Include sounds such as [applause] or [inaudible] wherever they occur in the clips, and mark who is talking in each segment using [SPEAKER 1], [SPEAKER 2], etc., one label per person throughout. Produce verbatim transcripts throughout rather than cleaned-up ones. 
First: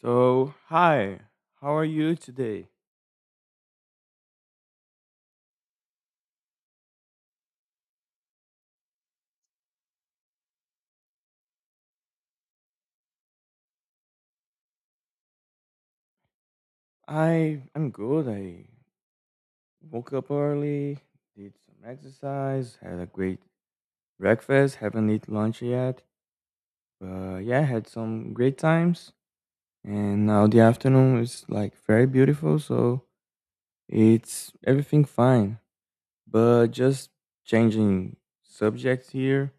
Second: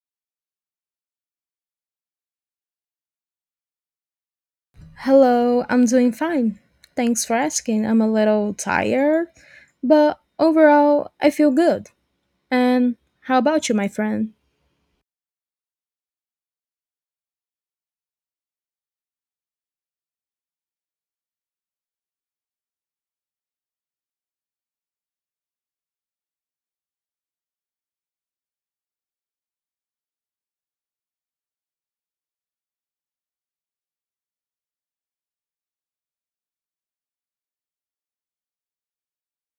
[SPEAKER 1] So, hi. How are you today?
[SPEAKER 2] Hello, I'm doing fine. Thanks for asking. I'm a little tired, but overall, I feel good. And how about you, my friend?
[SPEAKER 1] I I'm good. I woke up early, did some exercise, had a great breakfast, haven't eaten lunch yet. But yeah, had some great times. And now the afternoon is like very beautiful, so it's everything fine. But just changing subjects here.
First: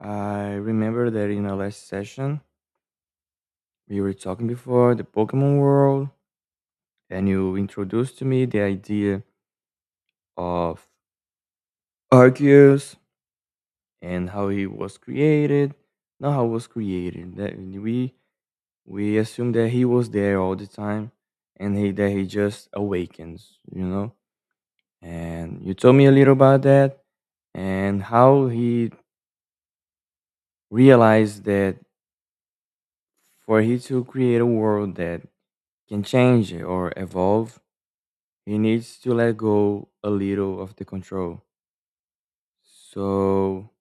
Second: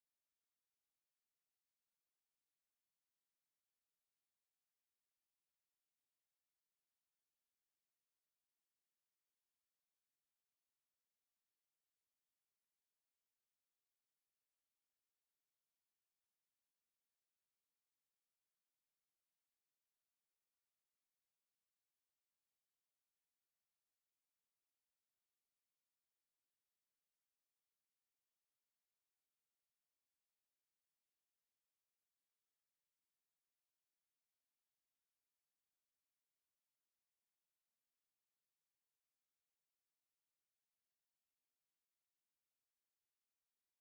[SPEAKER 1] I remember that in our last session we were talking before the Pokemon world and you introduced to me the idea of Arceus and how he was created. Not how was created. That we we assume that he was there all the time, and he that he just awakens, you know. And you told me a little about that and how he realized that for he to create a world that can change or evolve, he needs to let go a little of the control. So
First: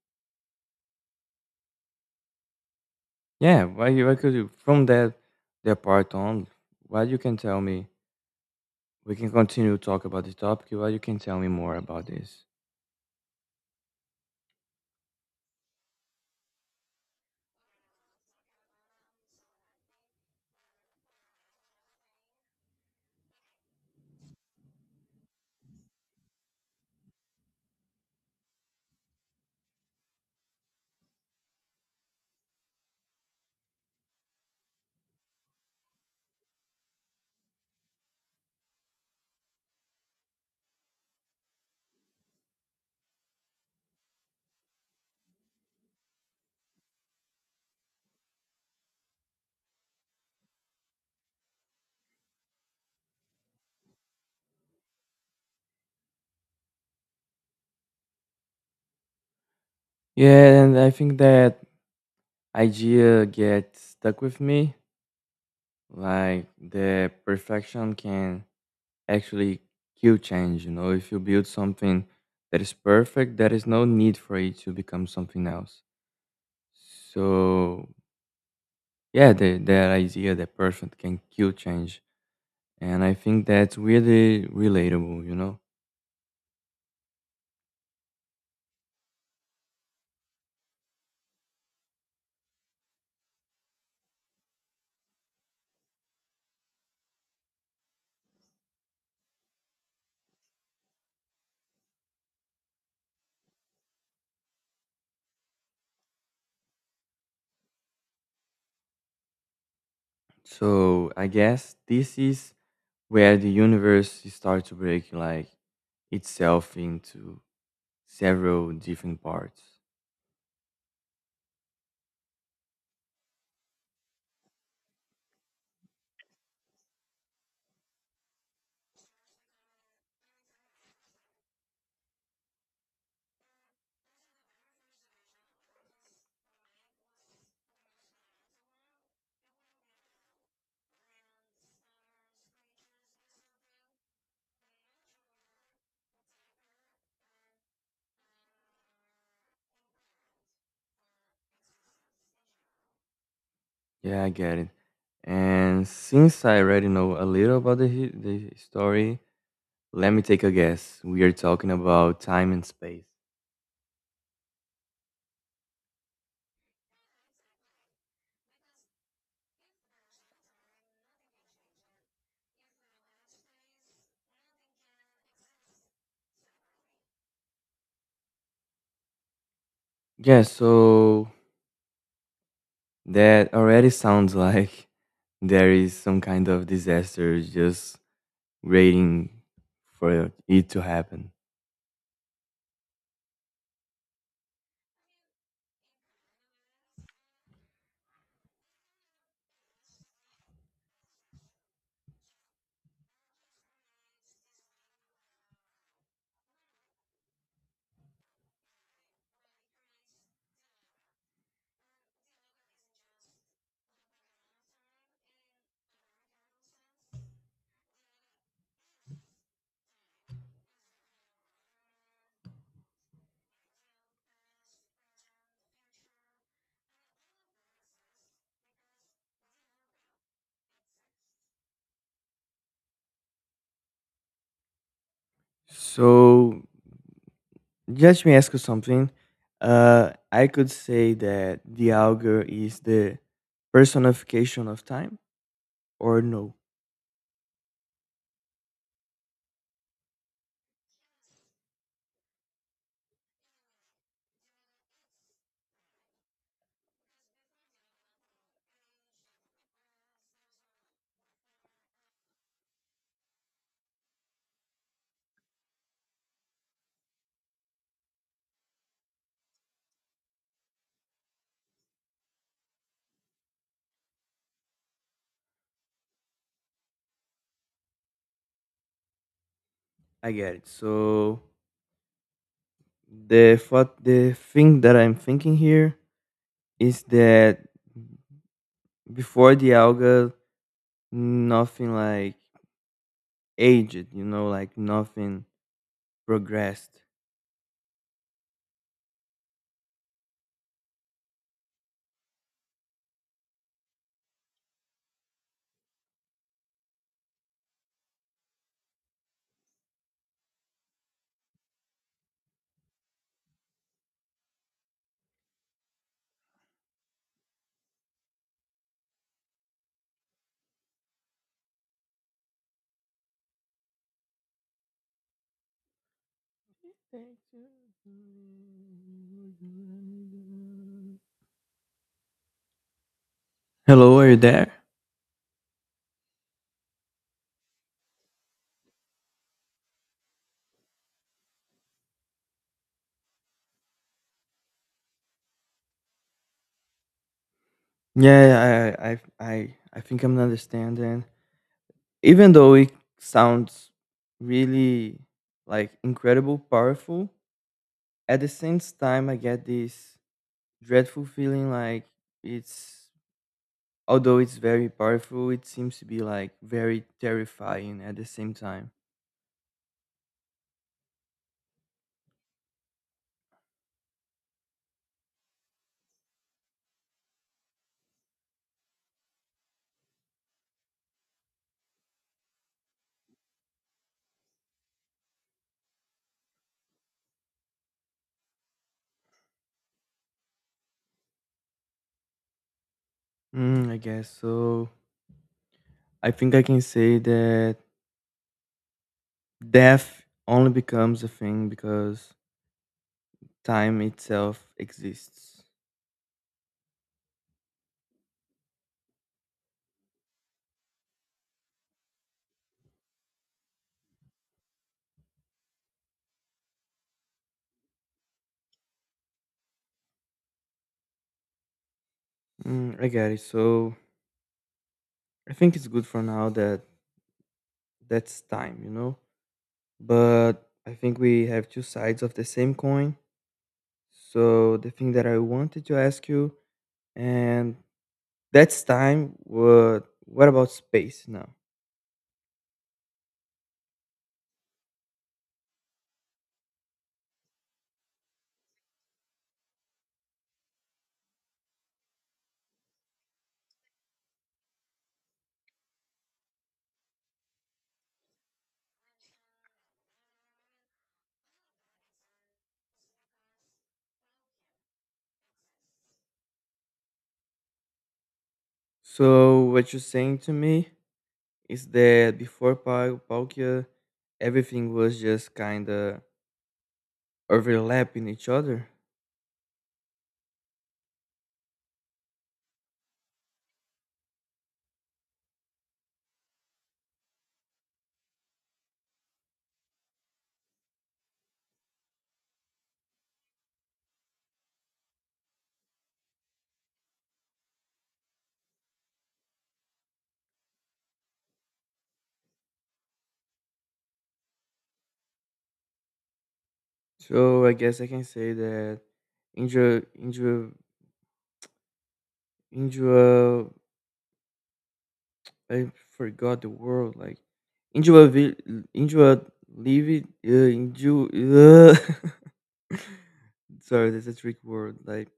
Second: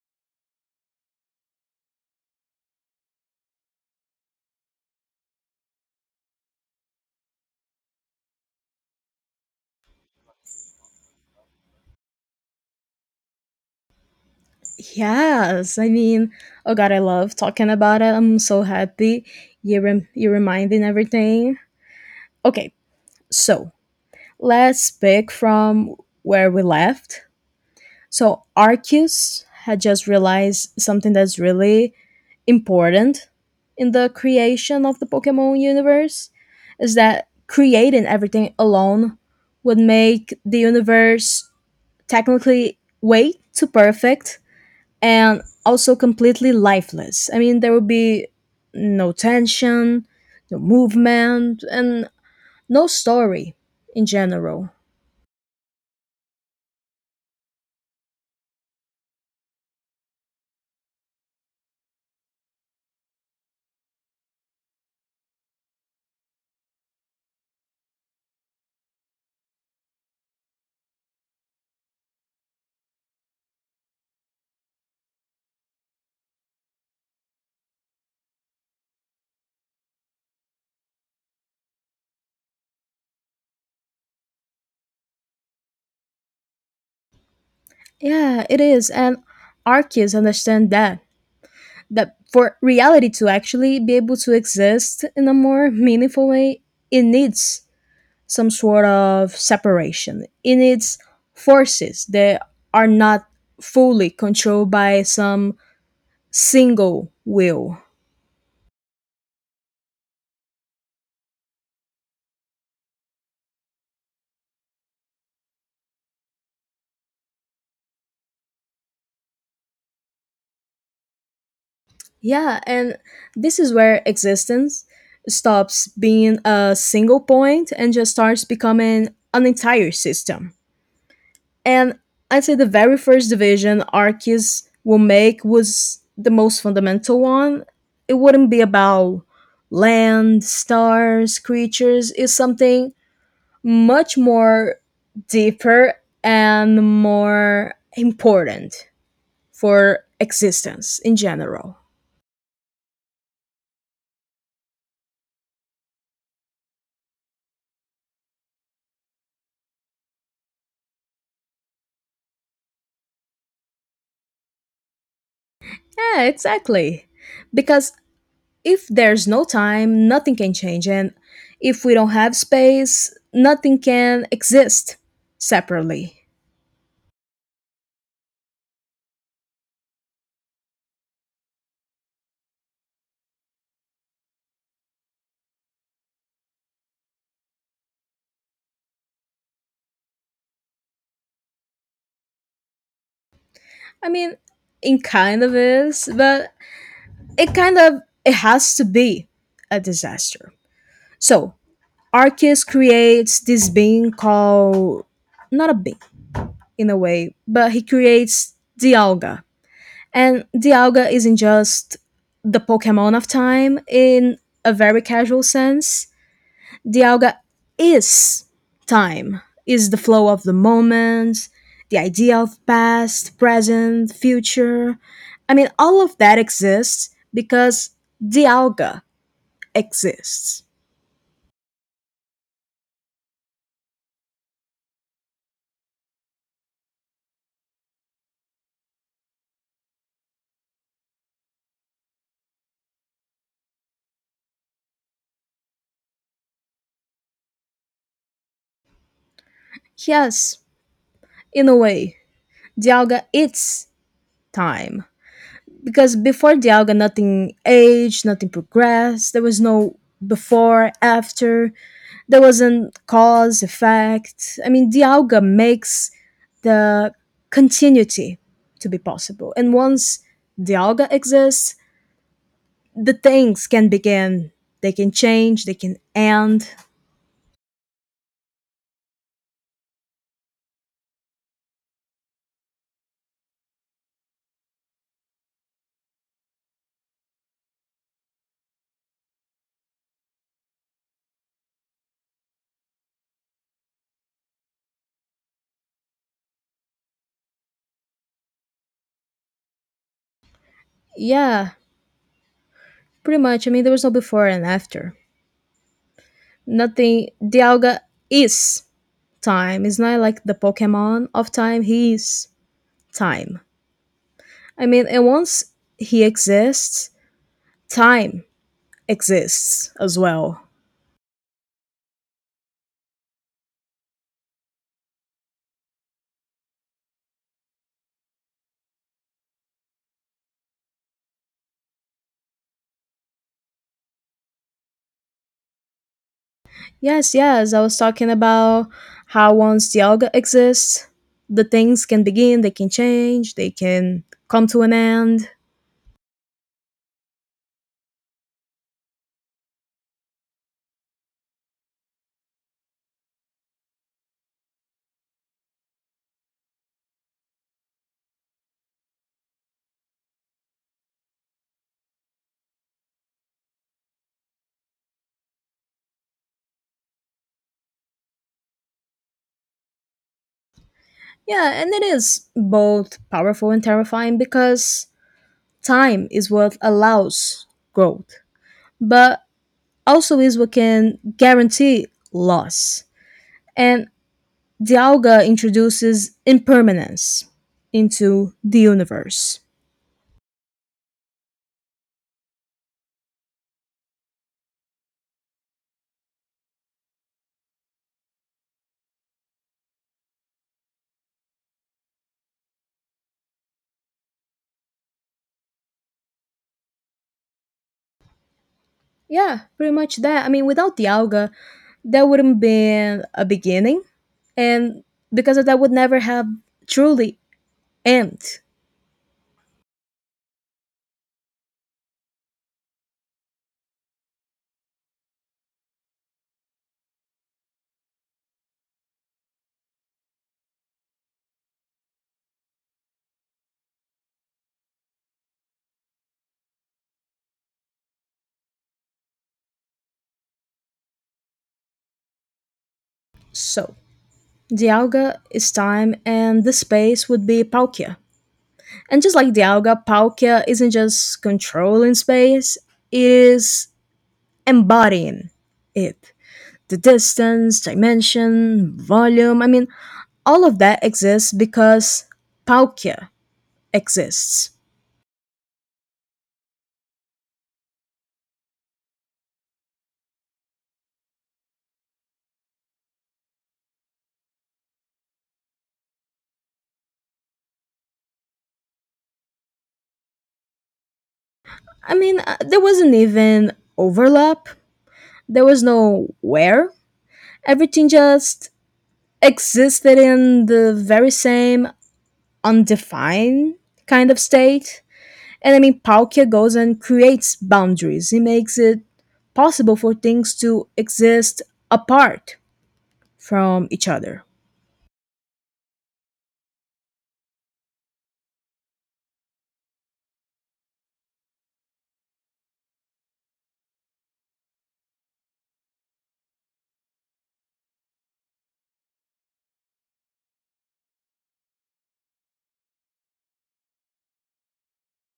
[SPEAKER 1] yeah, why you why could you from that that part on, why you can tell me we can continue to talk about this topic, why you can tell me more about this.
[SPEAKER 2] Yes, I mean, oh god, I love talking about it. I'm so happy you rem- you're reminding everything. Okay, so let's pick from where we left. So Arceus had just realized something that's really important in the creation of the Pokemon universe is that creating everything alone would make the universe technically way too perfect and also completely lifeless. I mean, there would be no tension, no movement, and no story in general.
[SPEAKER 1] Yeah, and I think that idea gets stuck with me. Like the perfection can actually kill change, you know, if you build something that is perfect, there is no need for it to become something else. So yeah, the that idea that perfect can kill change. And I think that's really relatable, you know?
[SPEAKER 2] Yeah, it is. And Arceus understand that that for reality to actually be able to exist in a more meaningful way, it needs some sort of separation. It needs forces that are not fully controlled by some single will.
[SPEAKER 1] So I guess this is where the universe starts to break like itself into several different parts.
[SPEAKER 2] Yeah, and this is where existence stops being a single point and just starts becoming an entire system. And I'd say the very first division Arceus will make was the most fundamental one. It wouldn't be about land, stars, creatures. It's something much more deeper and more important for existence in general.
[SPEAKER 1] Yeah, I get it. And since I already know a little about the, hi- the story, let me take a guess. We are talking about time and space.
[SPEAKER 2] Yeah, exactly. Because if there's no time, nothing can change. And if we don't have space, nothing can exist separately.
[SPEAKER 1] Yeah, so that already sounds like [laughs] there is some kind of disaster just waiting for it to happen.
[SPEAKER 2] I mean, it kind of is, but it kind of it has to be a disaster. So Arceus creates this being called not a being in a way, but he creates Dialga. And Dialga isn't just the Pokemon of time in a very casual sense, the yoga is time, is the flow of the moment, the idea of past, present, future. I mean, all of that exists because the yoga exists.
[SPEAKER 1] So just me ask you something. Uh, I could say that the auger is the personification of time, or no?
[SPEAKER 2] Yes, in a way, the yoga is time. Because before Dialga, nothing aged, nothing progressed. There was no before, after. There wasn't cause, effect. I mean, Dialga makes the continuity to be possible. And once Dialga exists, the things can begin. They can change, they can end.
[SPEAKER 1] I get it. So the thought, the thing that I'm thinking here is that before the auger, nothing like aged, you know, like nothing progressed.
[SPEAKER 2] Yeah, pretty much. I mean, there was no before and after. Nothing. Dialga is time. It's not like the Pokemon of time. He is time. I mean, and once he exists, time exists as well.
[SPEAKER 1] Hello, are you there?
[SPEAKER 2] Yes, yes, I was talking about how once the alga exists, the things can begin, they can change, they can come to an end.
[SPEAKER 1] Yeah, I, I, I, I think I'm understanding. Even though it sounds really like incredible, powerful, at the same time, I get this dreadful feeling like it's, although it's very powerful, it seems to be like very terrifying at the same time.
[SPEAKER 2] Yeah, and it is both powerful and terrifying because time is what allows growth, but also is what can guarantee loss. And Dialga introduces impermanence into the universe.
[SPEAKER 1] Mm, I guess so. I think I can say that death only becomes a thing because time itself exists.
[SPEAKER 2] Yeah, pretty much that. I mean, without Dialga, there wouldn't been a beginning, and because of that, would never have truly end.
[SPEAKER 1] Mm, I got it. So I think it's good for now that that's time, you know? But I think we have two sides of the same coin. So the thing that I wanted to ask you, and that's time, what, what about space now?
[SPEAKER 2] So, Dialga is time, and the space would be Palkia. And just like Dialga, Palkia isn't just controlling space, it is embodying it. The distance, dimension, volume. I mean, all of that exists because Palkia exists.
[SPEAKER 1] So what you're saying to me is that before Pal- Palkia, everything was just kind of overlapping each other.
[SPEAKER 2] I mean, uh, there wasn't even overlap, there was no where. Everything just existed in the very same undefined kind of state. And I mean, Palkia goes and creates boundaries, he makes it possible for things to exist apart from each other.
[SPEAKER 1] So I guess I can say that Indra, Indra, Indra I forgot the word. Like Angela, Vi- Angela Levy. Uh, Angel. Uh, [laughs] sorry, that's a trick word. Like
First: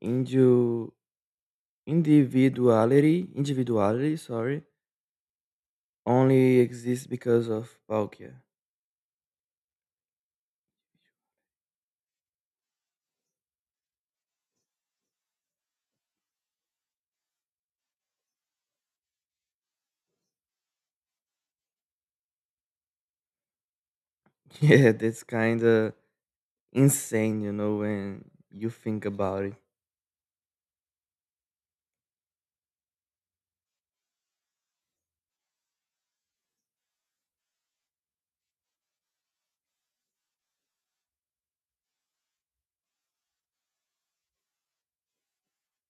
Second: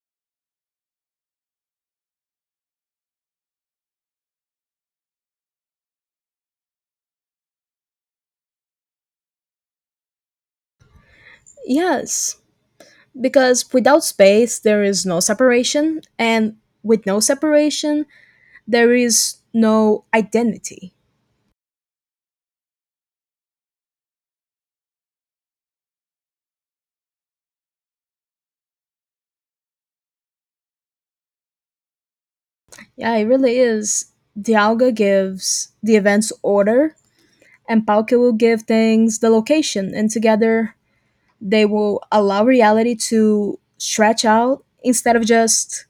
[SPEAKER 1] Angel individuality. Individuality. Sorry, only exists because of Palkia. [laughs]
[SPEAKER 2] Yes. Because without space, there is no separation, and with no separation, there is no identity.
[SPEAKER 1] Yeah, that's kind of insane. You know when you think about it.
[SPEAKER 2] Yeah, it really is. Dialga gives the events order, and Palkia will give things the location, and together they will allow reality to stretch out instead of just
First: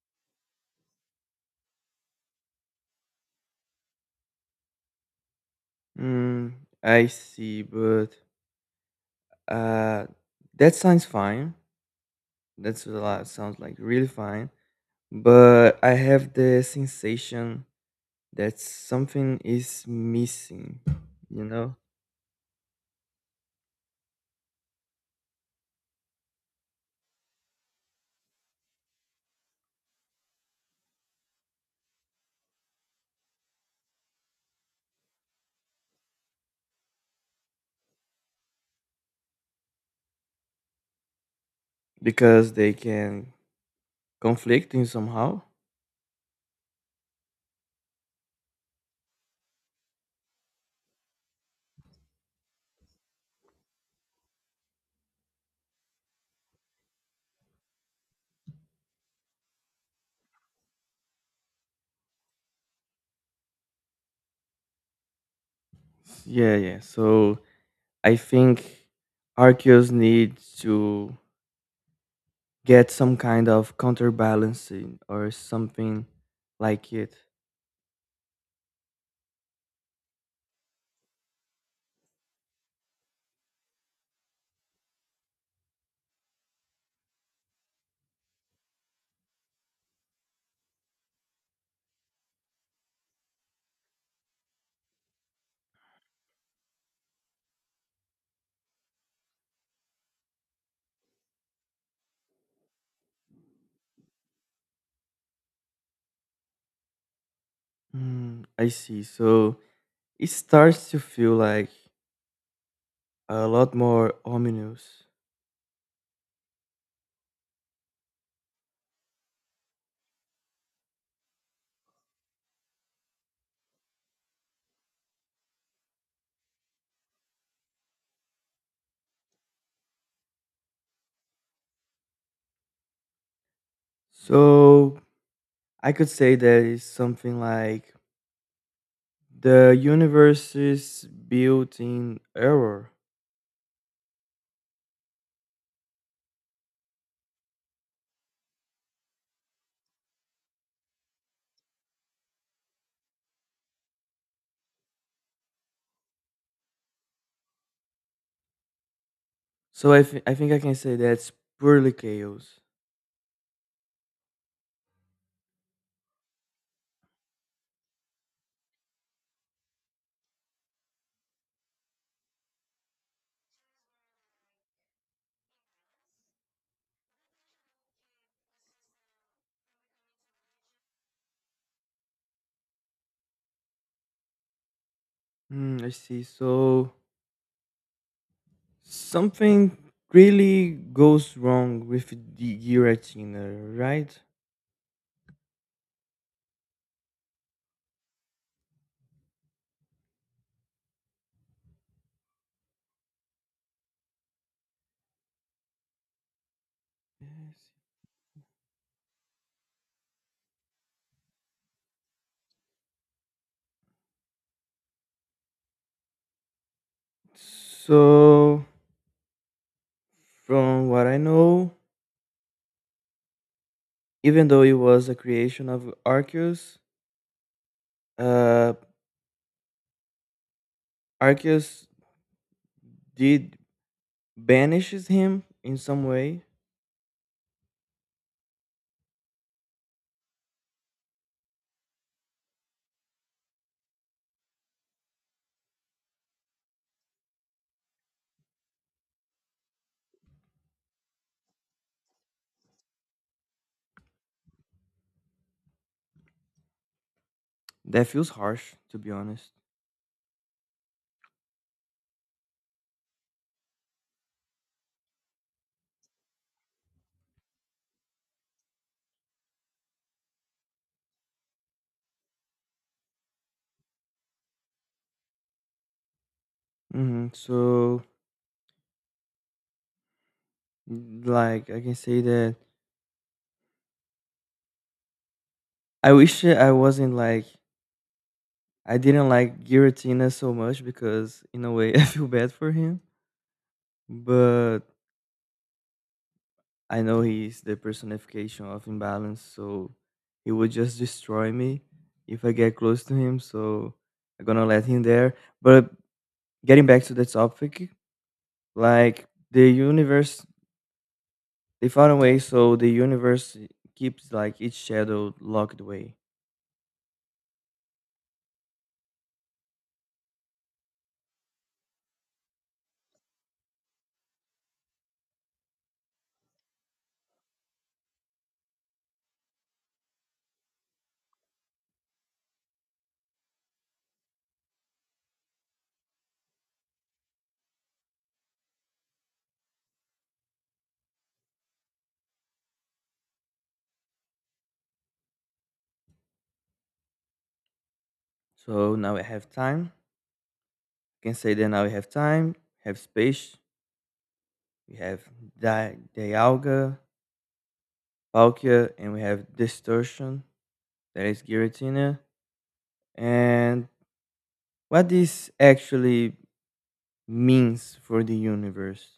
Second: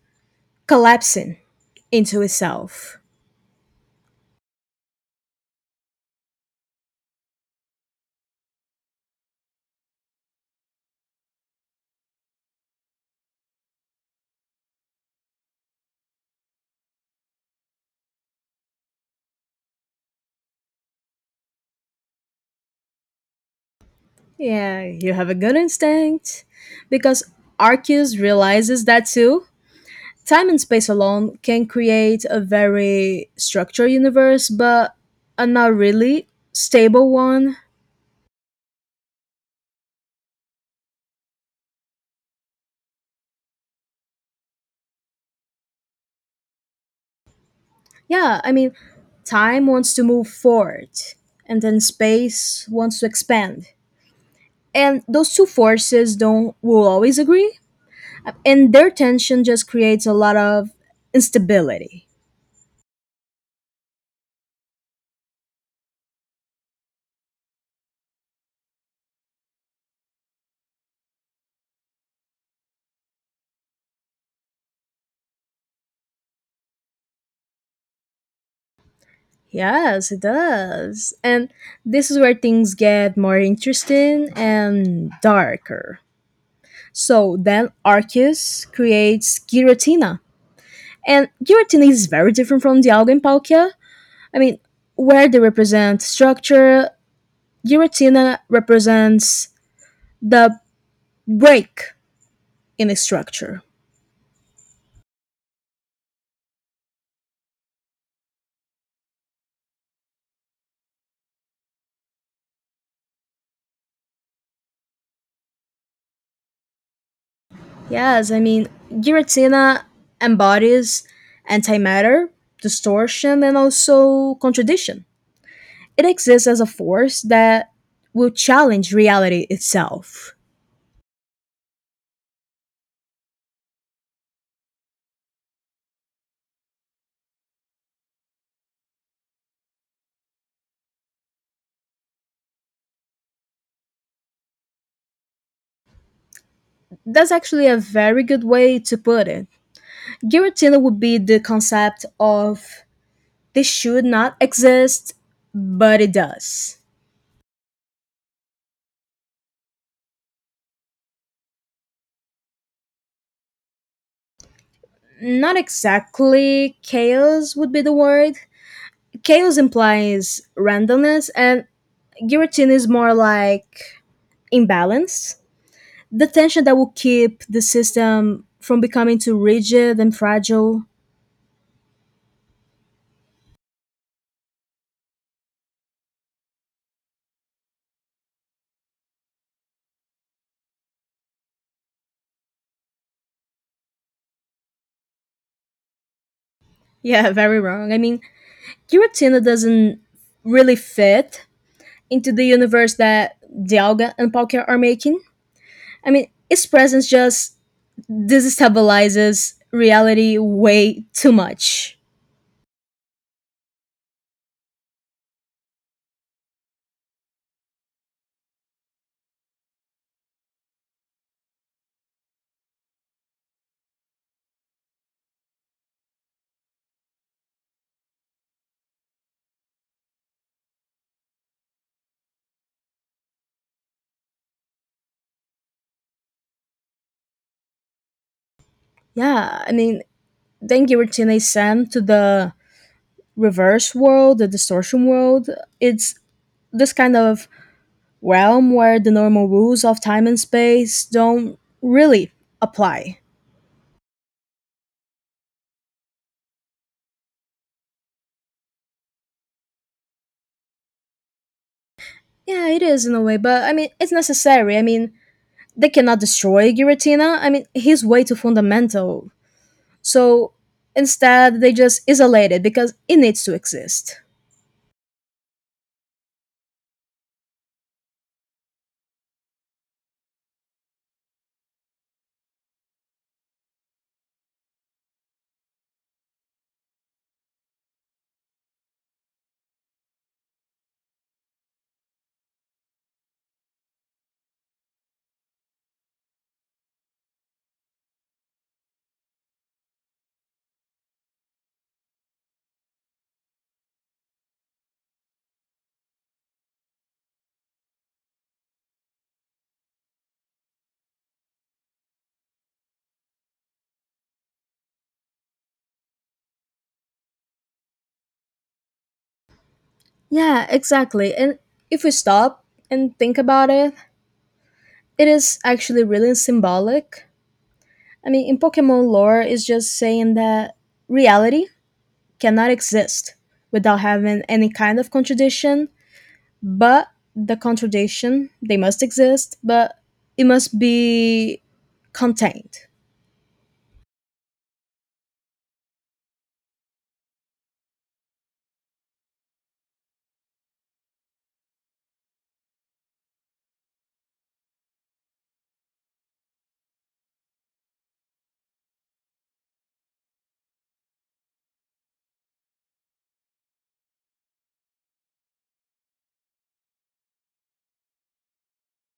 [SPEAKER 2] collapsing into itself.
[SPEAKER 1] Mm, I see, but uh, that sounds fine. That's a lot. Sounds like really fine but I have the sensation that something is missing, you know,
[SPEAKER 2] Yeah, you have a good instinct. Because Arceus realizes that too, time and space alone can create a very structured universe, but a not really stable one.
[SPEAKER 1] because they can conflict in somehow.
[SPEAKER 2] Yeah, I mean, time wants to move forward, and then space wants to expand. And those two forces don't will always agree, and their tension just creates a lot of instability.
[SPEAKER 1] Yeah, yeah. So I think Arceus needs to get some kind of counterbalancing or something like it.
[SPEAKER 2] Yes, it does. And this is where things get more interesting and darker. So then Arceus creates Giratina. And Giratina is very different from Dialga and Palkia. I mean, where they represent structure, Giratina represents the break in a structure.
[SPEAKER 1] Mm, I see. So it starts to feel like a lot more ominous.
[SPEAKER 2] Yes, I mean, Giratina embodies antimatter, distortion, and also contradiction. It exists as a force that will challenge reality itself.
[SPEAKER 1] So I could say that it's something like the universe is built in error.
[SPEAKER 2] That's actually a very good way to put it. Guillotine would be the concept of this should not exist, but it does.
[SPEAKER 1] So I, thi- I think I can say that's purely chaos.
[SPEAKER 2] Not exactly chaos would be the word. Chaos implies randomness, and guillotine is more like imbalance. The tension that will keep the system from becoming too rigid and fragile.
[SPEAKER 1] Hmm, I see. So something really goes wrong with the Giratina, right?
[SPEAKER 2] Yeah, [laughs] very wrong. I mean, guillotine doesn't really fit into the universe that Dialga and Palkia are making. I mean, its presence just destabilizes reality way too much.
[SPEAKER 1] So from what I know, even though it was a creation of Arceus, uh, Arceus did banishes him in some way.
[SPEAKER 2] Yeah, I mean, then Giratina Sam to the reverse world, the distortion world. It's this kind of realm where the normal rules of time and space don't really apply.
[SPEAKER 1] That feels harsh, to be honest.
[SPEAKER 2] Yeah, it is in a way, but I mean, it's necessary. I mean, they cannot destroy Giratina. I mean, he's way too fundamental. So instead, they just isolate it because it needs to exist.
[SPEAKER 1] Hmm. So like I can say that I wish that I wasn't like I didn't like Giratina so much because in a way [laughs] I feel bad for him, but I know he's the personification of imbalance, so he would just destroy me if I get close to him. So I'm gonna let him there. But getting back to the topic, like the universe, they found a way so the universe keeps like each shadow locked away.
[SPEAKER 2] Yeah, exactly. And if we stop and think about it, it is actually really symbolic. I mean, in Pokemon lore, it's just saying that reality cannot exist without having any kind of contradiction, but the contradiction, they must exist, but it must be contained.
[SPEAKER 1] So now we have time can say that now we have time, have space, we have di- dialga, palkia, and we have distortion, that is giratina. And what this actually means for the universe.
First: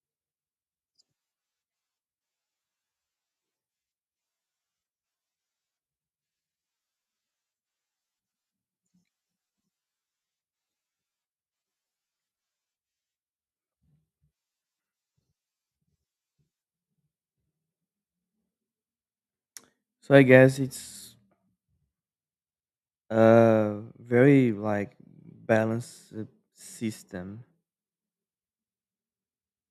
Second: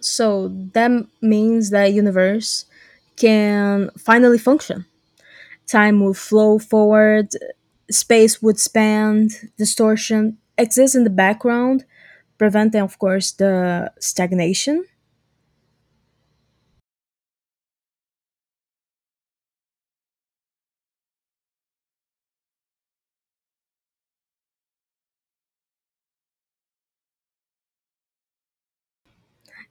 [SPEAKER 2] So that means that universe can finally function. Time would flow forward, space would expand, distortion exists in the background, preventing, of course, the stagnation.
[SPEAKER 1] So I guess it's a very like balanced uh, system.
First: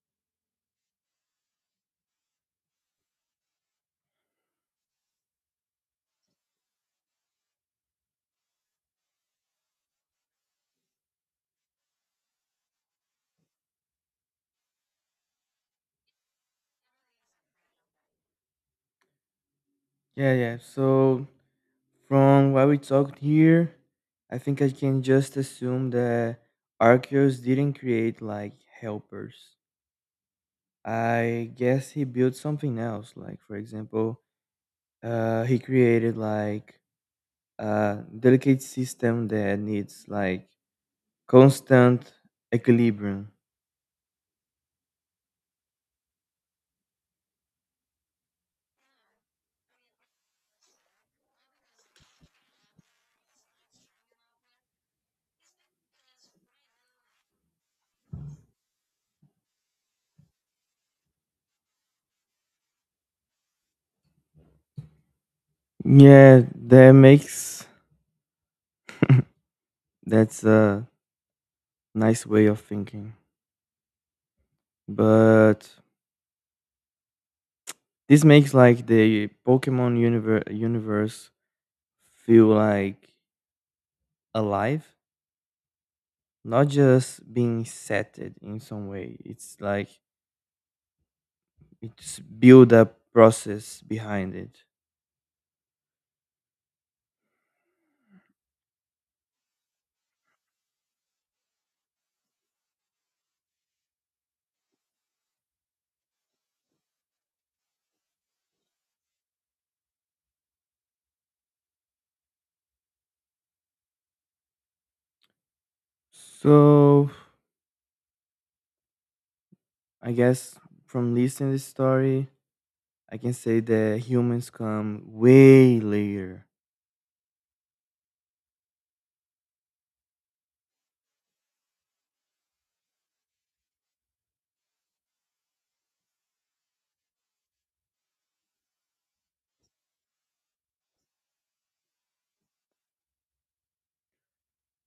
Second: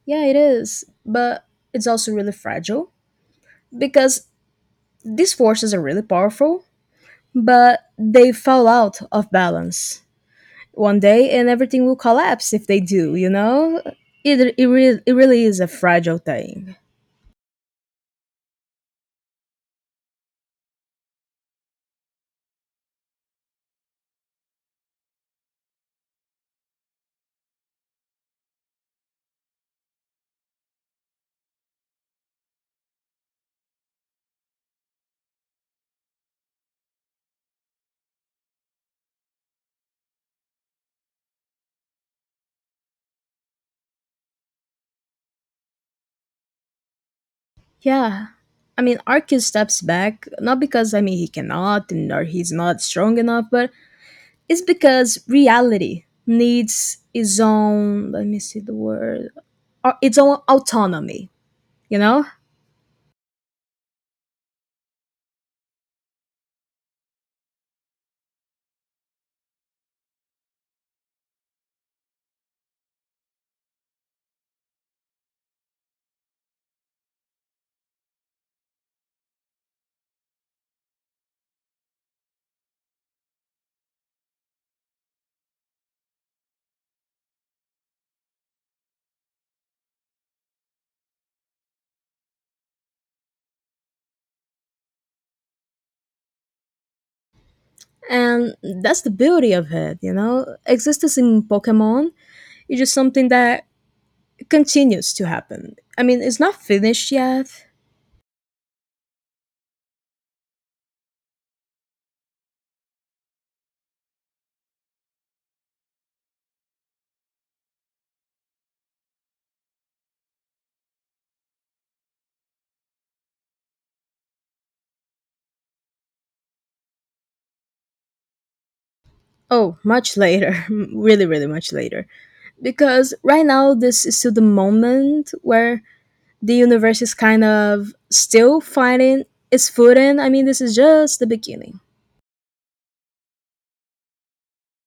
[SPEAKER 2] Yeah, it is, but it's also really fragile because these forces are really powerful, but they fall out of balance one day and everything will collapse if they do, you know? It, it, re- it really is a fragile thing.
[SPEAKER 1] Yeah, yeah. So from what we talked here, I think I can just assume that Arceus didn't create like helpers. I guess he built something else. Like for example, uh, he created like a delicate system that needs like constant equilibrium.
[SPEAKER 2] Yeah. I mean, Arcus steps back, not because, I mean, he cannot and- or he's not strong enough, but it's because reality needs its own, let me see the word, uh, its own autonomy, you know?
[SPEAKER 1] Yeah, that makes that's a nice way of thinking. But this makes like the Pokemon universe universe feel like alive, not just being setted in some way. It's like it's build a process behind it.
[SPEAKER 2] And that's the beauty of it, you know? Existence in Pokemon is just something that continues to happen. I mean, it's not finished yet.
[SPEAKER 1] So, I guess from listening this story, I can say that humans come way later.
[SPEAKER 2] Oh, much later. [laughs] Really, really much later because right now this is still the moment where the universe is kind of still finding its footing. I mean, this is just the beginning.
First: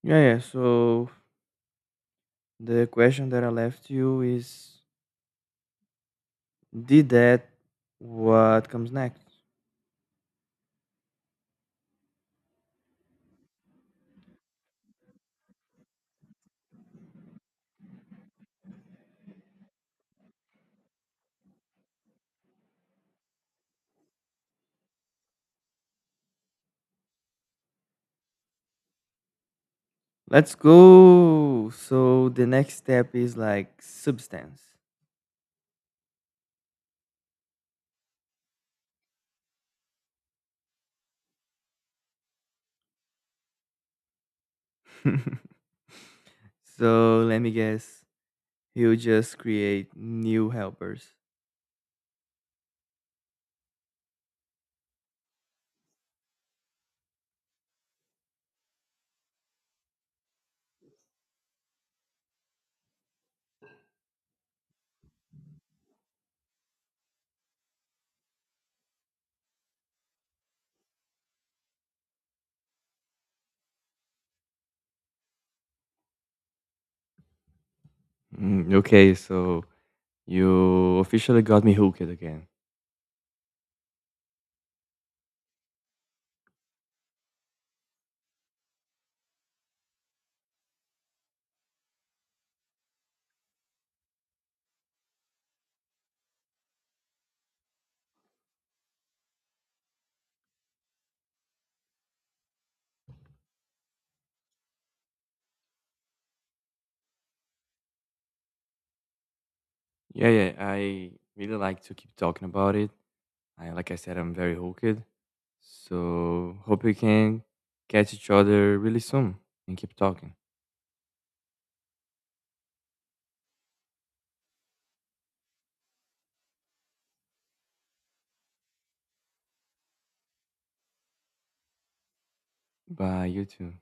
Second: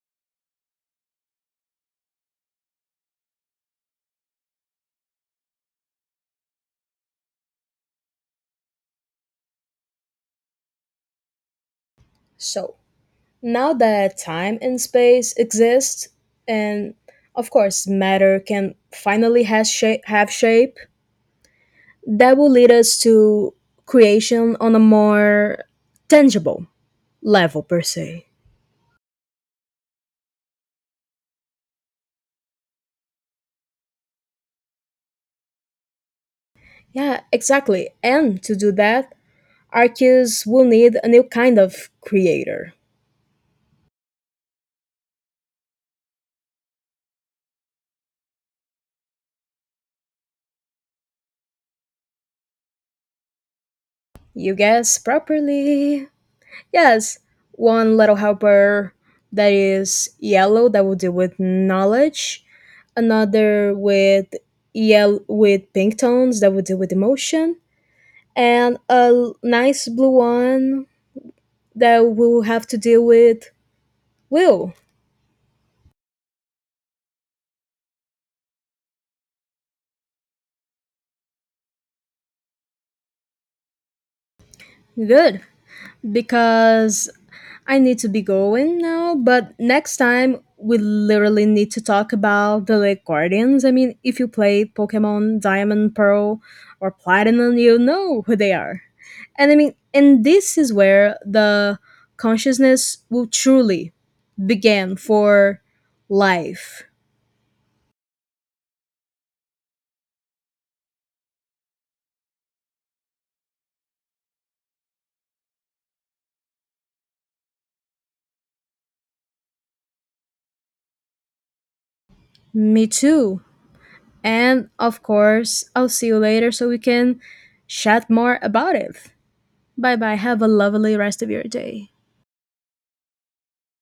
[SPEAKER 1] Yeah, yeah. So the question that I left you is, did that? What comes next?
[SPEAKER 2] So, now that time and space exist, and of course, matter can finally has shape, have shape, that will lead us to creation on a more tangible level, per se.
[SPEAKER 1] Let's go. So the next step is like substance.
[SPEAKER 2] Yeah, exactly. And to do that, Arceus will need a new kind of creator.
[SPEAKER 1] [laughs] So let me guess. He'll just create new helpers.
[SPEAKER 2] You guess properly. Yes, one little helper that is yellow that will deal with knowledge, another with yell with pink tones that will deal with emotion, and a l- nice blue one that will have to deal with will.
[SPEAKER 1] Mm, okay, so you officially got me hooked again.
[SPEAKER 2] Good. Because I need to be going now, but next time we literally need to talk about the Lake Guardians. I mean, if you play Pokemon Diamond, Pearl, or Platinum, you know who they are. And I mean, and this is where the consciousness will truly begin for life.
[SPEAKER 1] Yeah, yeah. I really like to keep talking about it. I, like I said, I'm very hooked. So hope we can catch each other really soon and keep talking.
[SPEAKER 2] Me too. And of course, I'll see you later so we can chat more about it. Bye bye. Have a lovely rest of your day.
[SPEAKER 1] Bye, you too.